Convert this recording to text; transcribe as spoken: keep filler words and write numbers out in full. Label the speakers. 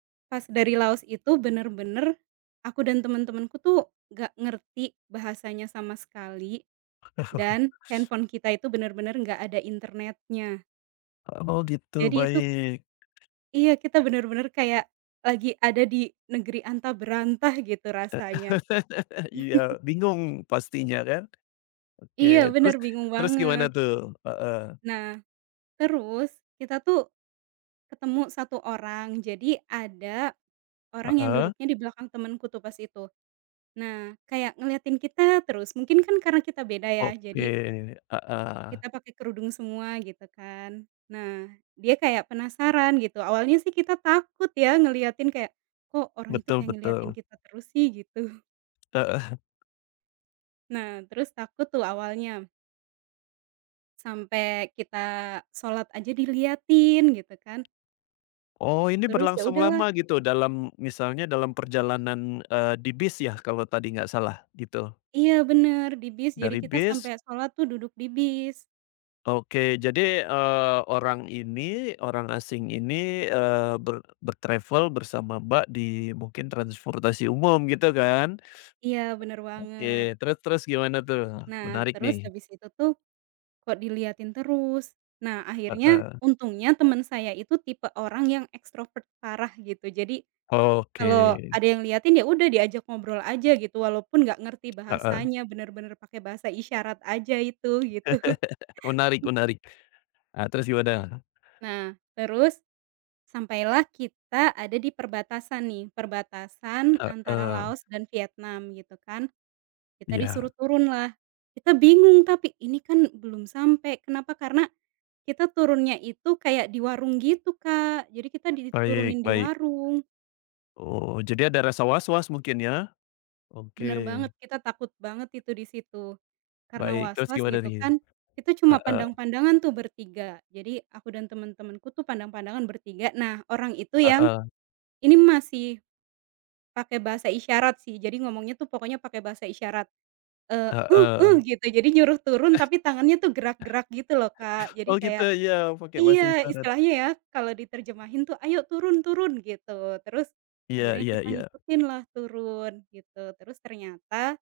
Speaker 1: Pas dari Laos itu benar-benar, aku dan teman-temanku tuh, nggak ngerti bahasanya sama sekali. Dan, handphone kita itu benar-benar nggak ada internetnya.
Speaker 2: Oh gitu,
Speaker 1: Jadi itu
Speaker 2: baik.
Speaker 1: Iya kita benar-benar kayak lagi ada di negeri antah berantah gitu rasanya.
Speaker 2: Iya, bingung pastinya kan. Oke,
Speaker 1: Iya benar,
Speaker 2: terus
Speaker 1: bingung
Speaker 2: terus gimana
Speaker 1: banget.
Speaker 2: tuh? Heeh.
Speaker 1: Nah, terus kita tuh ketemu satu orang, jadi ada, orang yang
Speaker 2: Heeh.
Speaker 1: duduknya di belakang temanku tuh pas itu. Nah, kayak ngeliatin kita terus, mungkin kan karena kita beda ya,
Speaker 2: Oke,
Speaker 1: jadi
Speaker 2: heeh.
Speaker 1: kita pakai kerudung semua gitu kan. Nah, dia kayak penasaran gitu, awalnya sih kita takut ya ngeliatin kayak, "Kok orang itu
Speaker 2: Betul
Speaker 1: kayak ngeliatin
Speaker 2: betul.
Speaker 1: kita terus sih?" gitu.
Speaker 2: Heeh.
Speaker 1: Nah terus takut tuh awalnya. Sampe kita sholat aja diliatin gitu kan.
Speaker 2: Oh ini
Speaker 1: Terus ya
Speaker 2: berlangsung
Speaker 1: udah lah.
Speaker 2: lama gitu dalam misalnya dalam perjalanan, eee, di bis ya, kalau tadi nggak salah gitu?
Speaker 1: Iya benar di bis, jadi
Speaker 2: Dari
Speaker 1: kita
Speaker 2: bis
Speaker 1: sampe sholat tuh duduk di bis.
Speaker 2: Oke, jadi, eee, orang ini, orang asing ini, eee, ber ber-travel bersama Mbak di mungkin transportasi umum gitu kan,
Speaker 1: Iya, benar
Speaker 2: oke,
Speaker 1: banget.
Speaker 2: terus terus gimana tuh?
Speaker 1: Nah
Speaker 2: Menarik
Speaker 1: terus
Speaker 2: nih.
Speaker 1: habis itu tuh, kok diliatin terus. Nah akhirnya,
Speaker 2: Heeh.
Speaker 1: untungnya teman saya itu tipe orang yang ekstrovert parah gitu. Jadi, kalau
Speaker 2: Oke.
Speaker 1: ada yang liatin, ya udah diajak ngobrol aja gitu, walaupun nggak ngerti
Speaker 2: Heeh.
Speaker 1: bahasanya, benar-benar pakai bahasa isyarat aja itu gitu.
Speaker 2: Menarik menarik, nah terus gimana?
Speaker 1: Nah, terus sampailah kita ada di perbatasan nih, perbatasan antara
Speaker 2: Heeh.
Speaker 1: Laos dan Vietnam gitu kan. Kita
Speaker 2: Iya.
Speaker 1: disuruh turun lah, kita bingung tapi, "Ini kan belum sampai, kenapa?" karena kita turunnya itu kayak di warung gitu Kak, jadi kita
Speaker 2: Baik
Speaker 1: diturunin di
Speaker 2: baik.
Speaker 1: warung.
Speaker 2: Oh, jadi ada rasa waswas mungkin ya?
Speaker 1: Benar
Speaker 2: Oke.
Speaker 1: banget, kita takut banget itu di situ. Karena
Speaker 2: Baik, terus
Speaker 1: waswas
Speaker 2: gimana
Speaker 1: gitu
Speaker 2: nih?
Speaker 1: kan, kita cuma
Speaker 2: Heeh.
Speaker 1: pandang-pandangan tuh bertiga. Jadi aku dan teman-temanku tuh, pandang-pandangan bertiga. Nah orang itu yang
Speaker 2: Heeh.
Speaker 1: ini masih pakai bahasa isyarat sih, jadi ngomongnya tuh pokoknya pakai bahasa isyarat. Eee, "uh uh"
Speaker 2: Heeh.
Speaker 1: gitu, jadi nyuruh turun tapi tangannya tuh gerak-gerak gitu loh Kak, jadi
Speaker 2: Oh gitu
Speaker 1: kayak
Speaker 2: ya iya, pakai bahasa
Speaker 1: iya,
Speaker 2: isyarat.
Speaker 1: istilahnya ya, kalau diterjemahin tuh "Ayo turun turun," gitu. Terus
Speaker 2: Iya
Speaker 1: akhirnya
Speaker 2: iya
Speaker 1: kita
Speaker 2: iya.
Speaker 1: ngikutin lah turun gitu, terus ternyata